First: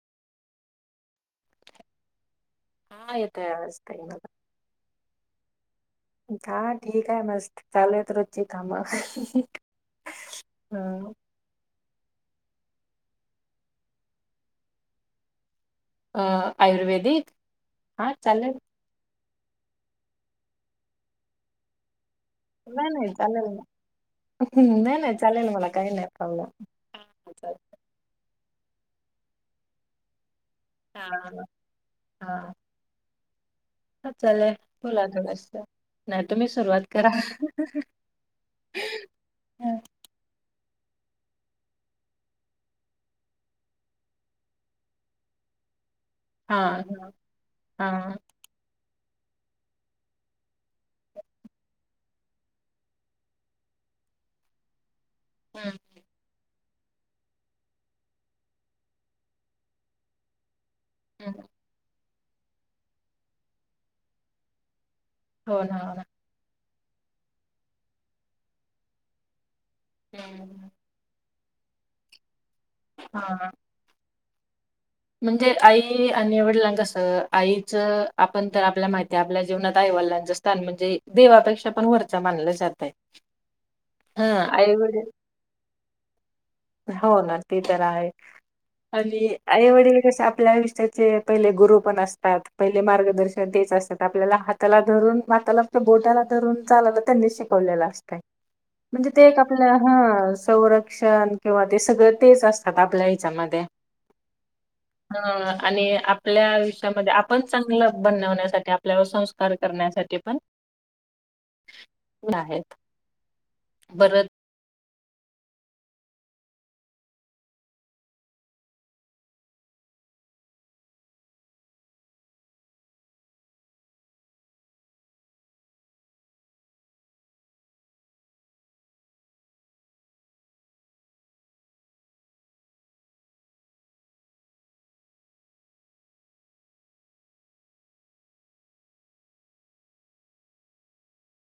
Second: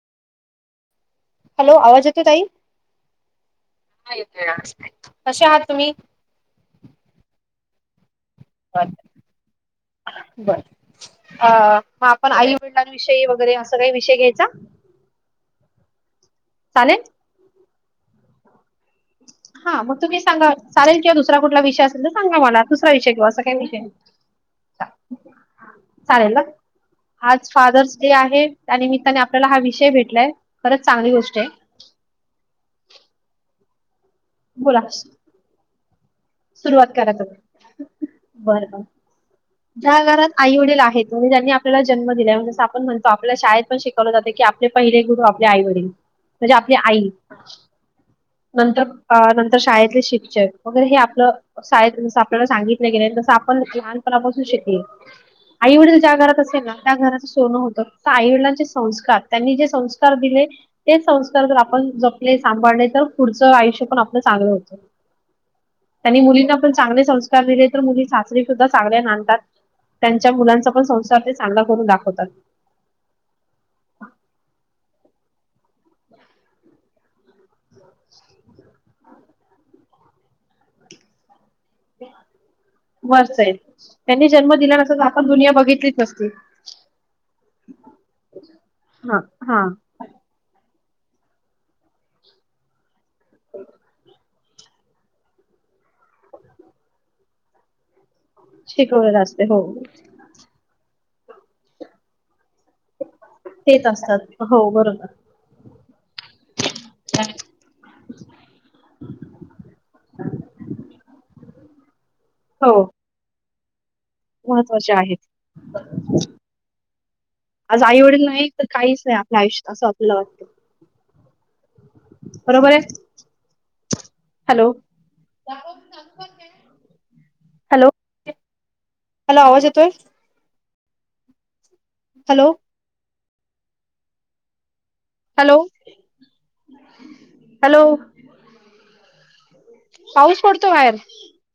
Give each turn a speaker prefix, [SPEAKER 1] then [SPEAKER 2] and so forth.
[SPEAKER 1] Hello आवाज येतो ताई,
[SPEAKER 2] हा येतोय आवाज ताई मला.
[SPEAKER 1] कसे आहात तुम्ही?
[SPEAKER 2] हा ठीक आहे मस्त चालु ये तर काम अ
[SPEAKER 1] अ मग आपण आई वडिलांविषयी वगैरे असं काही विषय घ्यायचा
[SPEAKER 2] अ
[SPEAKER 1] चालेल?
[SPEAKER 2] आयुर्वेदिक हा चालेल
[SPEAKER 1] हां मग तुम् सांग चालेलिंवाुसरा कुठ विषय सांगा मला
[SPEAKER 2] नाही
[SPEAKER 1] दुसरा विषय
[SPEAKER 2] नाही
[SPEAKER 1] किंवा असा
[SPEAKER 2] चालेल
[SPEAKER 1] काही
[SPEAKER 2] ना
[SPEAKER 1] विषय
[SPEAKER 2] नाही नाही चालेल मला काही नाही प्रॉब्लेम हा
[SPEAKER 1] हाज
[SPEAKER 2] चालेल.
[SPEAKER 1] फादर्स डे आहे त्यानिमित्ताने आपल्याला हा विषय भेटलाय खरंच
[SPEAKER 2] हा
[SPEAKER 1] चांगली गोष्ट आहे.
[SPEAKER 2] हा ह चालेय
[SPEAKER 1] बोला
[SPEAKER 2] तोला स
[SPEAKER 1] सुरुवात कराय हो बर बर ज्या घरात आई वडील आहेत म्हणजे त्यांनी आपल्याला जन्म दिलायं आपण म्हणतो आपल्या शाळेत पण शिकवलं जाते की पहिले गुरु आपल्या आई वडील म्हणजे
[SPEAKER 2] हा
[SPEAKER 1] आपली
[SPEAKER 2] हा
[SPEAKER 1] आई
[SPEAKER 2] हा
[SPEAKER 1] नंतर नंतर शाळेतले शिक्षक वगैरे हे आपल्याला सांगितलं गे तस आपण लहानपणापासून शे
[SPEAKER 2] हम्म
[SPEAKER 1] आईव ज्या घरात असेल ना त्या घराचं सोनं होत तर आईला जे संस्कार त्यांनी जे संस्कार दिले ते
[SPEAKER 2] हम्म
[SPEAKER 1] संस्कार जर आपण जपले सांभाळले तर पुढचं आयुष्य पण आपलं चांगलं होतं
[SPEAKER 2] हो ना ह
[SPEAKER 1] आणि मुलींना पण चांगले संस्कार दिले तर मुली सासरी सुद्धा चांगले नांदतात. त्यांच्या
[SPEAKER 2] हम्म.
[SPEAKER 1] मुलांचा पण संसार ते चांगला करून दाखवतात
[SPEAKER 2] हा म्हणजे आई आणि वडिलांच कसं आईचं आपण तर आपल्याला माहिती ते आपल्या जिवणात आई वडिलांच स्थान म्हणजे देवापेक्षा पण वरचं मानलं जातंय.
[SPEAKER 1] वर्ष आहे त्यांनी
[SPEAKER 2] हां.
[SPEAKER 1] जन्म दिला नस
[SPEAKER 2] आई-वडील
[SPEAKER 1] आपण दुनिया बघितलीच नसते ते
[SPEAKER 2] हो ना ते तर आहे
[SPEAKER 1] हा
[SPEAKER 2] आणि
[SPEAKER 1] हा
[SPEAKER 2] आईवडील आपल्या आयुष्याचे पहिले गुरु पण असतात पहिले मार्गदर्शन तेच असतात आपल्याला त्याला धरून माताला त्या बोटाला धरून चालाला त्यांनी शिकवलेलं असतंय म्हणजे
[SPEAKER 1] शिकवलेलं
[SPEAKER 2] ते एक
[SPEAKER 1] असते हो.
[SPEAKER 2] आपल्या हा संरक्षण किंवा ते सगळं तेच असतात आपल्या ह्याच्यामध्ये
[SPEAKER 1] तेेत असतात हो बरोबर
[SPEAKER 2] आणि आपल्या आयुष्यामध्ये आपण चगल बनवण्यासाठी आपल्यावर संस्कार करण्यासाठी पण आहेत परत
[SPEAKER 1] महत्वाचे आहेत आज आईवड नाही तर काहीच नाही आपल्या आयुष्यात असं आपलं वाटते बरोबर आहे हॅलो हॅलो हॅलो आवाज येतोय हॅलो हॅलो हॅलो पाऊस पडतो बाहेर